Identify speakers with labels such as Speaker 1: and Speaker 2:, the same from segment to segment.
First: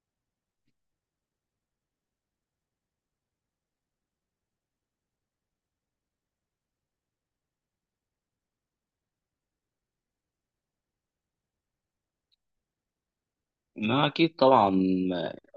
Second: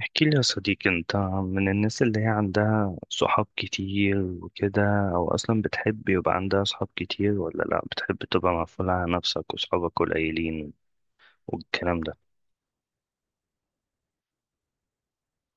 Speaker 1: احكي لي يا صديقي، انت من الناس اللي هي عندها صحاب كتير وكده؟ او اصلا بتحب يبقى عندها صحاب كتير ولا لا بتحب تبقى مقفولة على نفسك وصحابك قليلين والكلام ده؟
Speaker 2: ما أكيد طبعا.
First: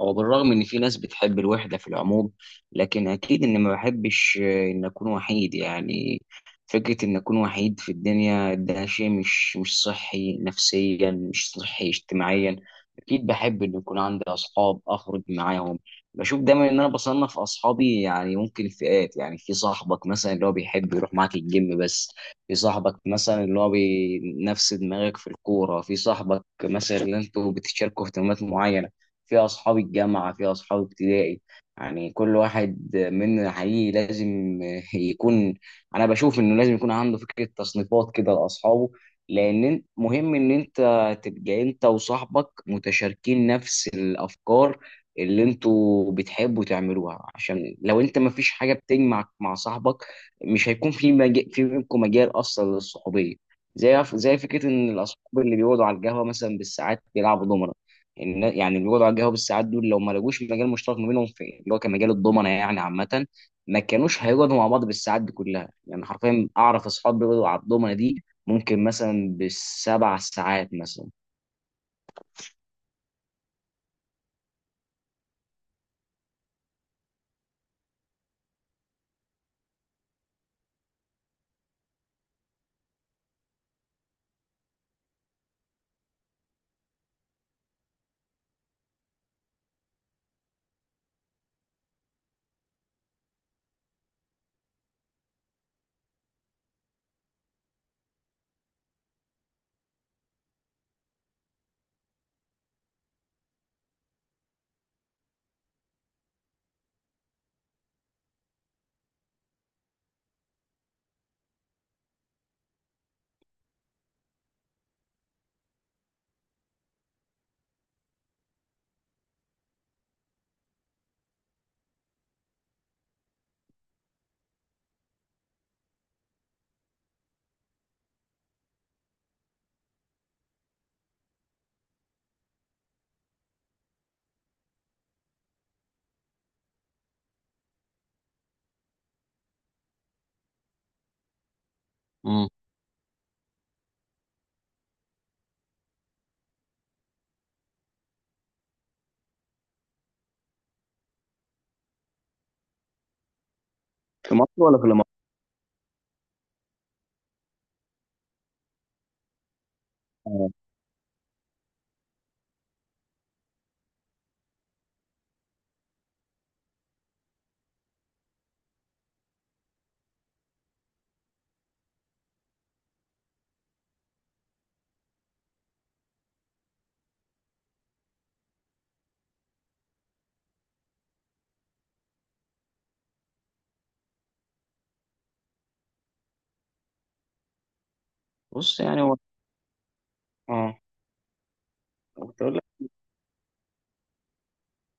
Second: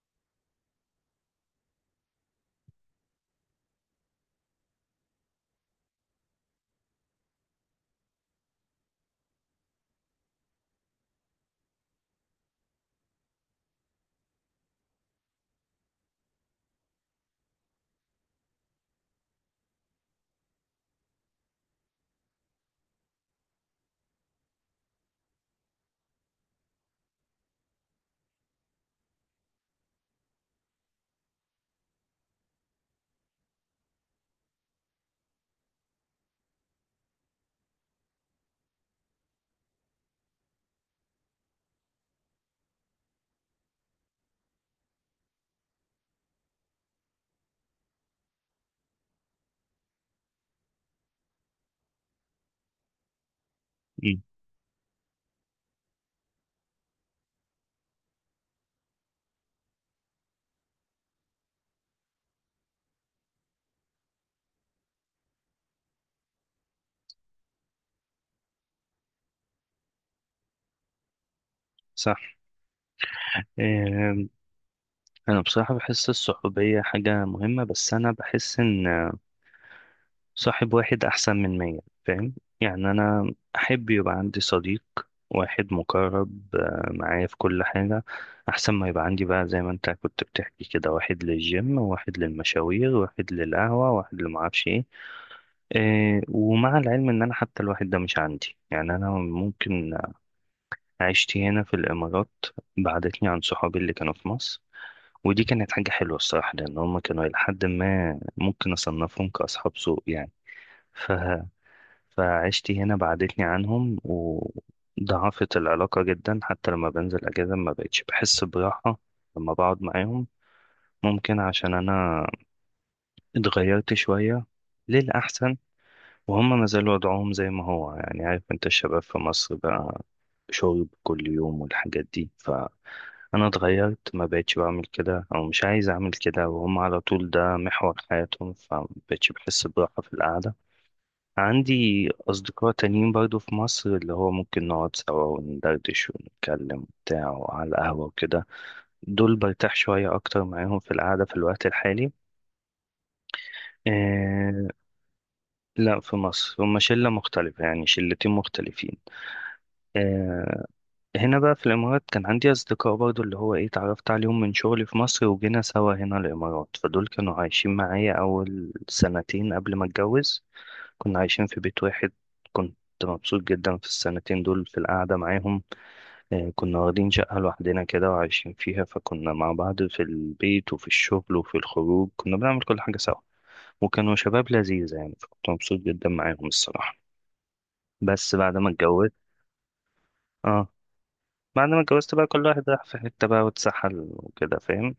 Speaker 2: هو بالرغم إن في ناس بتحب الوحدة في العموم، لكن أكيد إن ما بحبش إن أكون وحيد يعني. فكرة إن أكون وحيد في الدنيا ده شيء مش صحي نفسيا، مش صحي اجتماعيا. أكيد بحب إن يكون عندي أصحاب أخرج معاهم. بشوف دايما إن أنا بصنف أصحابي يعني ممكن فئات، يعني في صاحبك مثلا اللي هو بيحب يروح معاك الجيم بس، في صاحبك مثلا اللي هو نفس دماغك في الكورة، في صاحبك مثلا اللي انتوا بتشاركوا اهتمامات معينة، في أصحاب الجامعة، في أصحاب ابتدائي. يعني كل واحد مننا حقيقي لازم يكون، أنا بشوف إنه لازم يكون عنده فكرة تصنيفات كده لأصحابه. لأن مهم إن أنت تبقى أنت وصاحبك متشاركين نفس الأفكار اللي أنتوا بتحبوا تعملوها، عشان لو أنت مفيش حاجة بتجمعك مع صاحبك مش هيكون في مجال، في بينكم مجال اصلا للصحوبيه. زي
Speaker 1: مم.
Speaker 2: زي فكره ان الاصحاب اللي بيقعدوا على القهوه مثلا بالساعات بيلعبوا دومنه. يعني اللي بيقعدوا على القهوه بالساعات دول لو ما لقوش مجال مشترك ما بينهم في اللي هو كمجال الضمنه يعني عامه، ما كانوش هيقعدوا مع بعض بالساعات دي كلها. يعني حرفيا اعرف اصحاب بيقعدوا على الضمنه دي ممكن مثلا بالـ7 ساعات مثلا.
Speaker 1: صح. إيه، انا بصراحة بحس الصحوبية حاجة مهمة، بس انا بحس ان صاحب واحد أحسن من مية. فاهم؟ يعني أنا أحب يبقى عندي صديق واحد مقرب معايا في كل حاجة، أحسن ما يبقى عندي بقى زي ما أنت كنت بتحكي كده، واحد للجيم وواحد للمشاوير واحد للقهوة واحد اللي معرفش إيه. ومع العلم إن أنا حتى الواحد ده مش عندي. يعني أنا ممكن عشتي هنا في الإمارات بعدتني عن صحابي اللي كانوا في مصر، ودي كانت حاجة حلوة الصراحة، لأن هما كانوا إلى حد ما ممكن أصنفهم كأصحاب سوء يعني. فعشتي هنا بعدتني عنهم وضعفت العلاقة جدا، حتى لما بنزل أجازة ما بقتش بحس براحة لما بقعد معاهم. ممكن عشان أنا اتغيرت شوية للأحسن وهم ما زالوا وضعهم زي ما هو. يعني عارف أنت الشباب في مصر بقى، شرب كل يوم والحاجات دي، فأنا اتغيرت ما بقتش بعمل كده أو مش عايز أعمل كده، وهم على طول ده محور حياتهم، فما بقتش بحس براحة في القعدة. عندي
Speaker 2: مم.
Speaker 1: أصدقاء تانيين برضو في مصر اللي هو ممكن نقعد سوا وندردش ونتكلم وبتاع وعلى القهوة وكده. دول برتاح شوية أكتر معاهم في القعدة في الوقت الحالي.
Speaker 2: في مصر
Speaker 1: آه.
Speaker 2: ولا في الامارات؟
Speaker 1: لا، في مصر هما شلة مختلفة يعني، شلتين مختلفين. آه. هنا بقى في الإمارات كان عندي أصدقاء برضو اللي هو إيه اتعرفت عليهم من شغلي في مصر وجينا سوا هنا الإمارات، فدول كانوا عايشين معايا أول سنتين قبل ما أتجوز، كنا عايشين في بيت واحد. كنت مبسوط جدا في السنتين دول في القعدة معاهم. كنا واخدين شقة لوحدنا كده وعايشين فيها، فكنا مع بعض في البيت وفي الشغل وفي الخروج، كنا بنعمل كل حاجة سوا، وكانوا شباب لذيذة يعني، فكنت مبسوط جدا معاهم الصراحة. بس بعد ما
Speaker 2: بص يعني
Speaker 1: اتجوزت.
Speaker 2: هو،
Speaker 1: اه.
Speaker 2: اه،
Speaker 1: بعد ما اتجوزت بقى
Speaker 2: كنت
Speaker 1: كل
Speaker 2: اقول لك.
Speaker 1: واحد راح في حتة بقى واتسحل وكده. فاهم؟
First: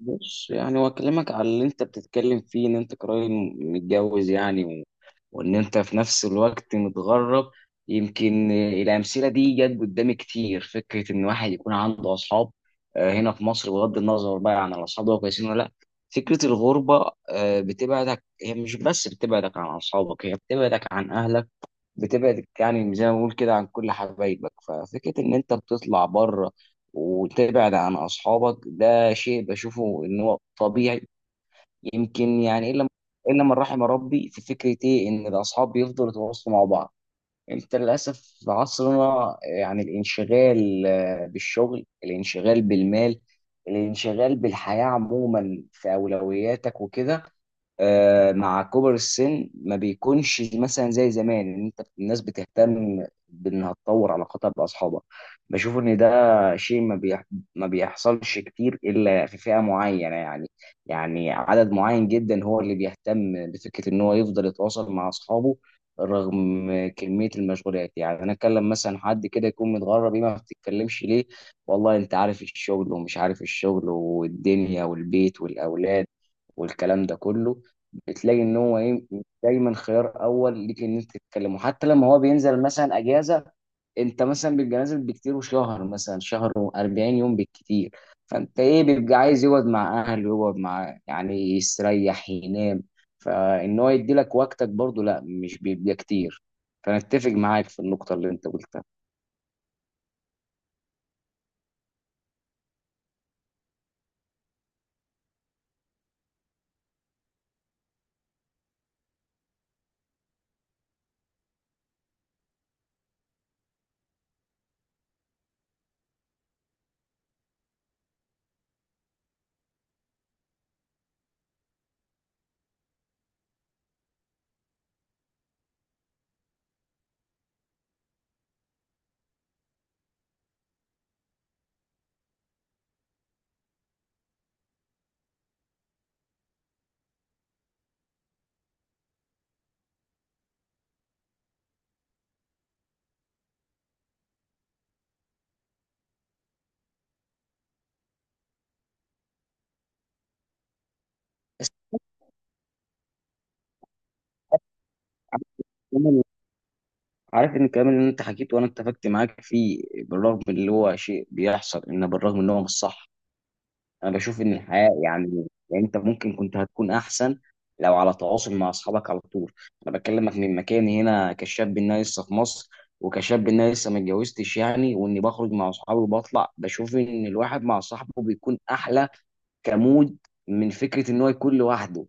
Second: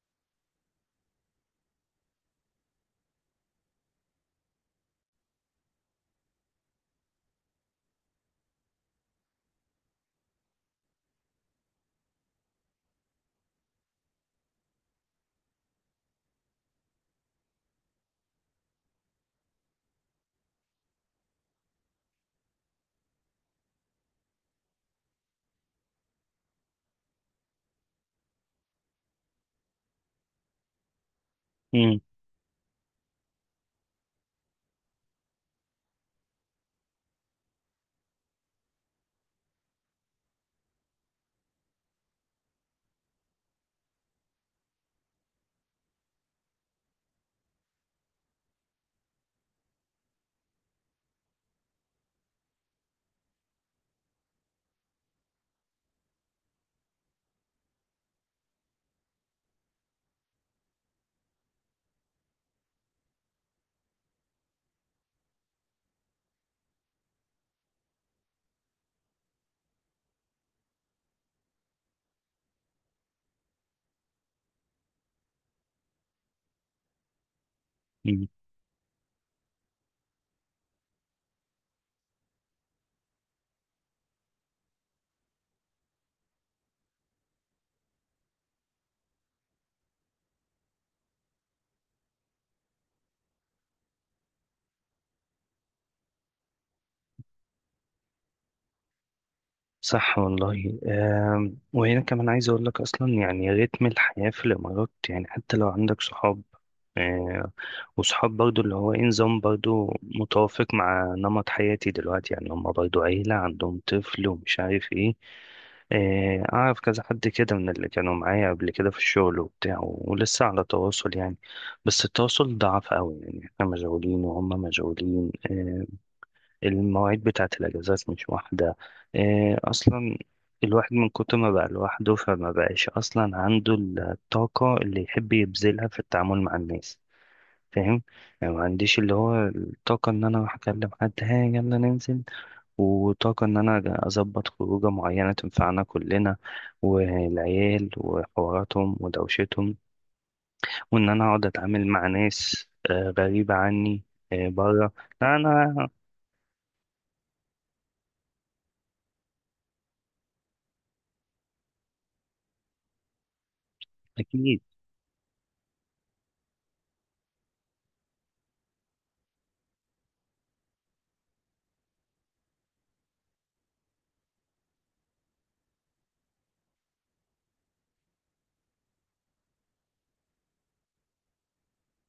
Speaker 2: بص يعني هو اكلمك على اللي انت بتتكلم فيه، ان انت قريب متجوز يعني، وان انت في نفس الوقت متغرب. يمكن الامثله دي جت قدامي كتير، فكره ان واحد يكون عنده اصحاب آه، هنا في مصر بغض النظر بقى عن الاصحاب دول كويسين ولا لا. فكره الغربه آه، بتبعدك، هي مش بس بتبعدك عن اصحابك، هي بتبعدك عن اهلك، بتبعدك يعني زي ما بقول كده عن كل حبايبك. ففكره ان انت بتطلع بره وتبعد عن اصحابك ده شيء بشوفه ان هو طبيعي.
Speaker 1: مم.
Speaker 2: يمكن يعني الا من رحم ربي في فكره ايه، ان الاصحاب بيفضلوا يتواصلوا مع بعض. انت للاسف في عصرنا يعني الانشغال آه، بالشغل، الانشغال بالمال، الانشغال بالحياه عموما في اولوياتك وكده، آه، مع كبر السن ما بيكونش مثلا زي زمان ان انت الناس بتهتم بانها تطور علاقاتها باصحابها. بشوف ان ده شيء ما بيحصلش كتير الا في فئة معينة يعني، يعني عدد معين جدا هو اللي بيهتم بفكرة ان هو يفضل يتواصل مع اصحابه رغم كمية المشغولات. يعني انا اتكلم مثلا حد كده يكون متغرب، ايه ما بتتكلمش ليه، والله انت عارف الشغل، ومش عارف الشغل، والدنيا، والبيت، والاولاد، والكلام ده كله.
Speaker 1: مم.
Speaker 2: بتلاقي ان هو ايه دايما خيار اول ليك ان انت تتكلم. وحتى لما هو بينزل مثلا اجازه، انت مثلا بيبقى نازل بكتير، وشهر مثلا شهر و40 يوم بالكتير، فانت ايه بيبقى عايز يقعد مع اهله، يقعد مع يعني يستريح، ينام. فان هو يدي لك وقتك برضه لا مش بيبقى كتير. فانا اتفق معاك في النقطه اللي انت قلتها.
Speaker 1: صح والله. وهنا كمان عايز اقول لك اصلا، يعني رتم الحياة في الامارات، يعني حتى لو عندك صحاب آه، وصحاب برضو اللي هو إيه نظام برضو متوافق مع نمط حياتي دلوقتي، يعني هما برضو عيلة عندهم طفل ومش عارف إيه. أعرف كذا حد كده من اللي كانوا معايا قبل كده في الشغل وبتاع ولسه على تواصل يعني، بس التواصل ضعف أوي يعني، إحنا مشغولين وهم مشغولين. المواعيد بتاعة الأجازات مش واحدة أصلا. الواحد من كتر ما بقى لوحده فما بقاش أصلا عنده الطاقة اللي يحب يبذلها في التعامل مع الناس. فاهم؟ يعني ما عنديش اللي هو الطاقة إن أنا أروح أكلم حد ها يلا ننزل، وطاقة إن أنا أظبط خروجة معينة تنفعنا كلنا، والعيال وحواراتهم ودوشتهم، وإن أنا أقعد
Speaker 2: بس
Speaker 1: أتعامل مع ناس غريبة عني بره. لا
Speaker 2: عارف
Speaker 1: أنا.
Speaker 2: كمان- عارف ان الكلام اللي انت حكيته وانا اتفقت معاك فيه بالرغم اللي هو شيء بيحصل، ان بالرغم ان هو مش صح، انا بشوف ان
Speaker 1: أكيد
Speaker 2: الحياه يعني انت ممكن كنت هتكون احسن لو على تواصل مع اصحابك على طول. انا بكلمك من مكاني هنا كشاب ان انا لسه في مصر، وكشاب ان انا لسه ما اتجوزتش يعني، واني بخرج مع اصحابي وبطلع، بشوف ان الواحد مع صاحبه بيكون احلى كمود من فكره ان هو يكون لوحده.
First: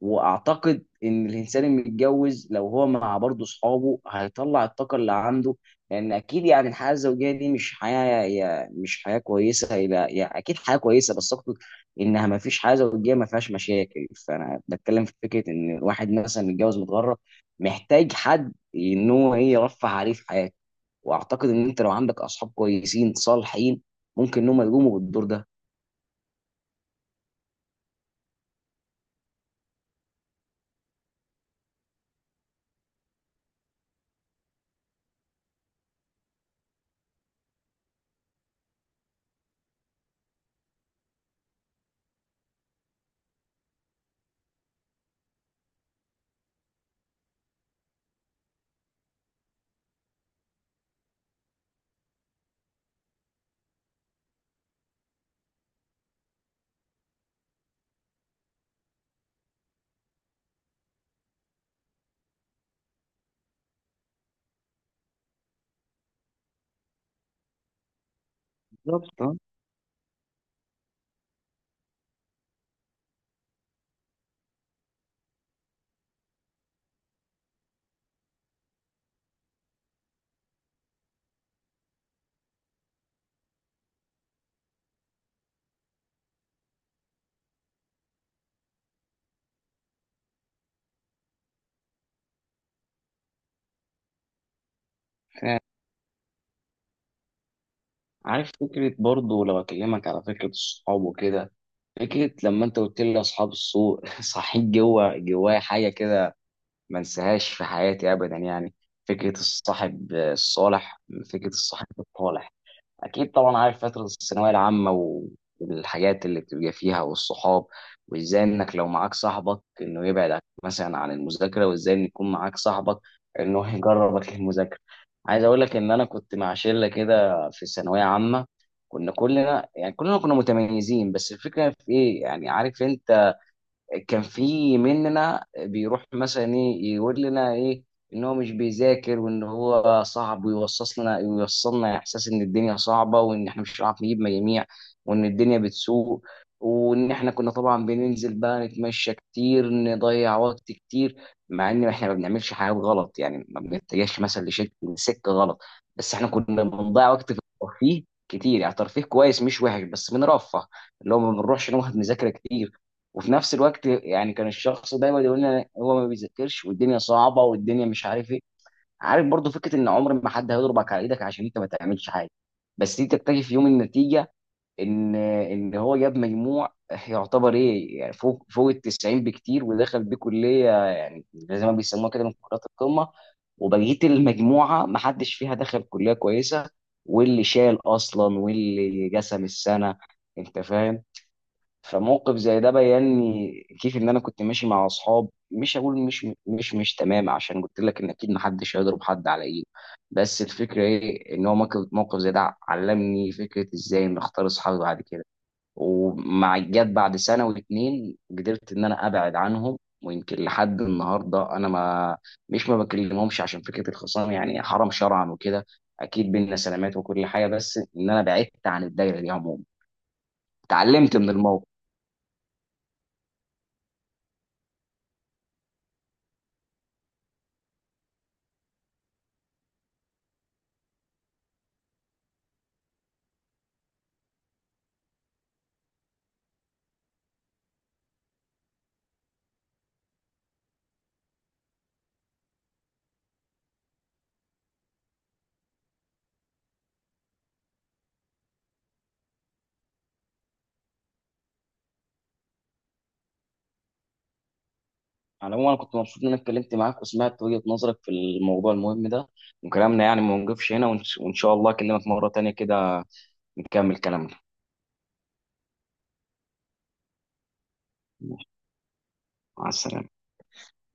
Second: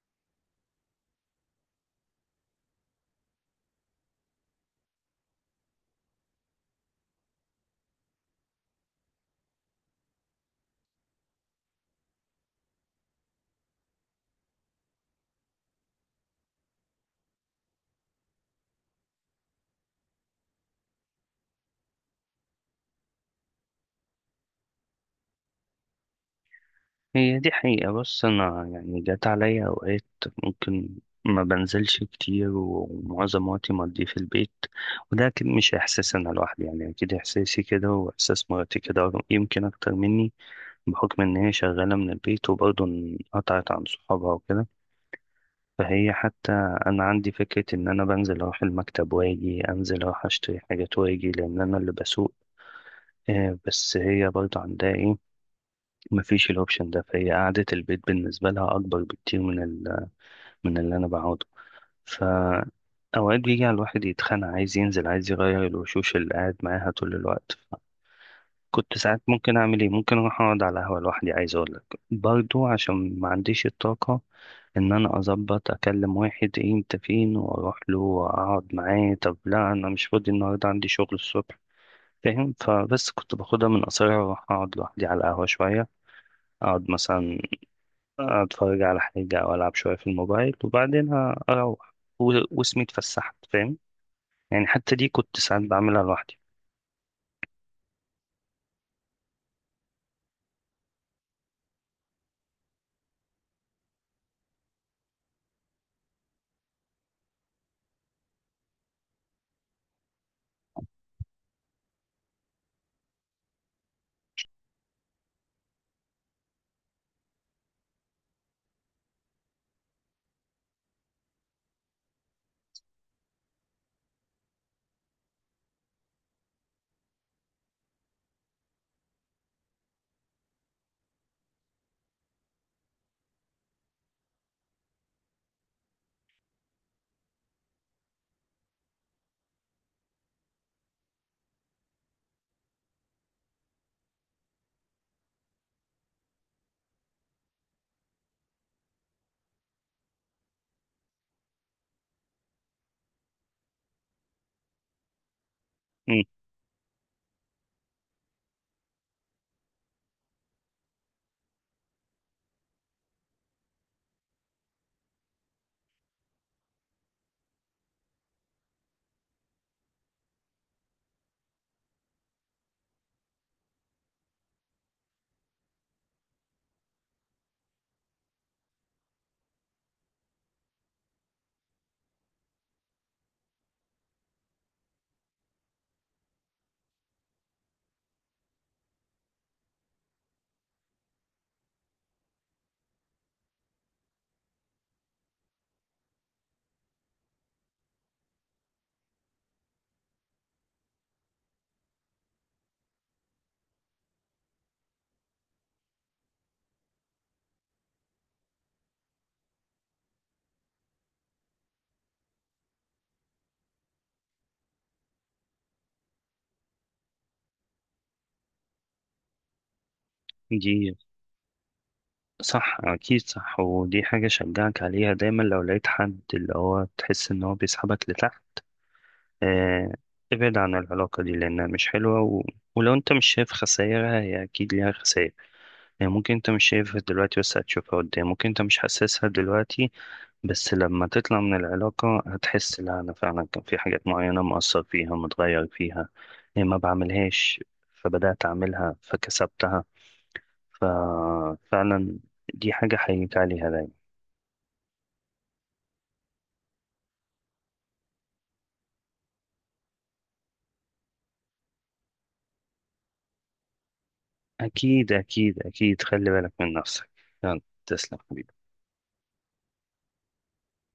Speaker 2: واعتقد ان الانسان المتجوز لو هو مع برضه اصحابه هيطلع الطاقه اللي عنده. لان اكيد يعني الحياه الزوجيه دي مش حياه، مش حياه كويسه الى يعني، اكيد حياه كويسه بس اقصد انها ما فيش حياه زوجيه ما فيهاش مشاكل. فانا بتكلم في فكره ان الواحد مثلا متجوز متغرب محتاج حد ان هو ايه يرفه عليه في حياته. واعتقد ان انت لو عندك اصحاب كويسين صالحين ممكن ان هم يقوموا بالدور ده
Speaker 1: هي دي حقيقة. بص أنا يعني جات عليا أوقات ممكن ما بنزلش كتير ومعظم وقتي مقضيه في البيت، وده أكيد مش إحساس أنا لوحدي يعني، أكيد إحساسي كده وإحساس مراتي كده، يمكن أكتر مني بحكم إن هي شغالة من البيت وبرضه انقطعت عن صحابها وكده. فهي حتى أنا عندي فكرة إن أنا بنزل أروح المكتب وأجي، أنزل أروح أشتري حاجات وأجي، لأن أنا اللي بسوق. بس هي برضه عندها إيه، مفيش الاوبشن ده، فهي قعدة البيت بالنسبة لها أكبر بكتير من اللي أنا بقعده. ف أوقات بيجي على الواحد يتخانق عايز ينزل عايز يغير الوشوش اللي قاعد معاها طول الوقت. كنت ساعات
Speaker 2: بالظبط.
Speaker 1: ممكن أعمل إيه، ممكن أروح أقعد على قهوة لوحدي عايز أقولك، برضو عشان ما عنديش الطاقة إن أنا أظبط أكلم واحد إيه أنت فين وأروح له وأقعد معاه. طب لا أنا مش فاضي النهاردة عندي شغل الصبح. فاهم؟ فبس كنت باخدها من قصرها وأروح أقعد لوحدي على القهوة شوية، أقعد مثلا اتفرج على حاجة او العب شوية في الموبايل، وبعدين اروح واسمي اتفسحت. فاهم؟ يعني حتى دي كنت
Speaker 2: آه.
Speaker 1: ساعات بعملها لوحدي.
Speaker 2: عارف فكرة برضو لو أكلمك على فكرة الصحاب وكده، فكرة لما انت قلت لي اصحاب السوق صحيت جوه جوايا حاجة كده، ما انساهاش في حياتي ابدا يعني. فكرة الصاحب الصالح، فكرة الصاحب الطالح، اكيد طبعا. عارف فتره الثانويه العامه والحاجات اللي بتبقى فيها والصحاب، وازاي انك لو معاك صاحبك انه يبعد مثلا عن المذاكره، وازاي ان يكون معاك صاحبك انه يجربك للمذاكره. عايز اقول لك ان انا كنت مع شله كده في الثانويه عامه، كنا كلنا يعني كلنا كنا متميزين، بس الفكره في ايه يعني، عارف انت، كان في مننا بيروح مثلا ايه يقول لنا ايه ان هو مش بيذاكر، وان هو صعب، ويوصص لنا يوصلنا احساس ان الدنيا صعبه، وان احنا مش هنعرف نجيب مجاميع، وان الدنيا بتسوء. وان احنا كنا طبعا بننزل بقى نتمشى كتير، نضيع وقت كتير، مع ان احنا ما بنعملش حاجات غلط يعني، ما بنتجهش مثلا لسكه غلط، بس
Speaker 1: مم.
Speaker 2: احنا كنا بنضيع وقت في الترفيه كتير، يعني ترفيه كويس مش وحش بس بنرفه، اللي هو ما بنروحش نقعد نذاكر كتير. وفي نفس الوقت يعني كان الشخص دايما يقول لي هو ما بيذاكرش، والدنيا صعبه، والدنيا مش عارف ايه. عارف برضو فكره ان عمر ما حد هيضربك على ايدك عشان انت ما تعملش حاجه، بس دي تكتشف في يوم النتيجه ان هو جاب مجموع يعتبر ايه يعني فوق ال 90 بكتير، ودخل بيه كليه يعني زي ما بيسموها كده من كليات القمه، وبقيه المجموعه ما حدش فيها دخل كليه كويسه، واللي شال اصلا، واللي جسم السنه، انت فاهم. فموقف زي ده بيني كيف ان انا كنت ماشي مع اصحاب مش هقول مش تمام، عشان قلت لك ان اكيد محدش هيضرب حد على ايده، بس الفكره ايه ان هو موقف زي ده علمني فكره ازاي ان اختار اصحابي بعد كده. ومع جت بعد سنه واتنين قدرت ان انا ابعد عنهم. ويمكن لحد النهارده انا ما بكلمهمش عشان فكره الخصام يعني حرام شرعا وكده، اكيد بينا سلامات وكل حاجه، بس ان انا بعدت عن الدايره دي عموما.
Speaker 1: دي
Speaker 2: اتعلمت من الموقف.
Speaker 1: صح. اكيد صح. ودي حاجة شجعك عليها دايما، لو لقيت حد اللي هو تحس ان هو بيسحبك لتحت، آه، ابعد عن العلاقة دي لانها مش حلوة ولو انت مش شايف خسائرها هي اكيد ليها خسائر. يعني ممكن انت مش شايفها دلوقتي بس هتشوفها قدام، ممكن انت مش حاسسها دلوقتي بس لما تطلع من العلاقة هتحس، لا انا فعلا كان في حاجات معينة مؤثر فيها متغير فيها، إيه ما بعملهاش فبدأت اعملها فكسبتها. ففعلا دي حاجة حقيقية عليها دايما.
Speaker 2: على العموم انا كنت مبسوط ان انا اتكلمت معاك وسمعت وجهة نظرك في الموضوع المهم ده، وكلامنا يعني ما نوقفش هنا، وإن شاء الله اكلمك مرة تانية كده نكمل كلامنا.
Speaker 1: اكيد اكيد اكيد. خلي بالك من نفسك. يلا. تسلم حبيبي.
Speaker 2: مع السلامة.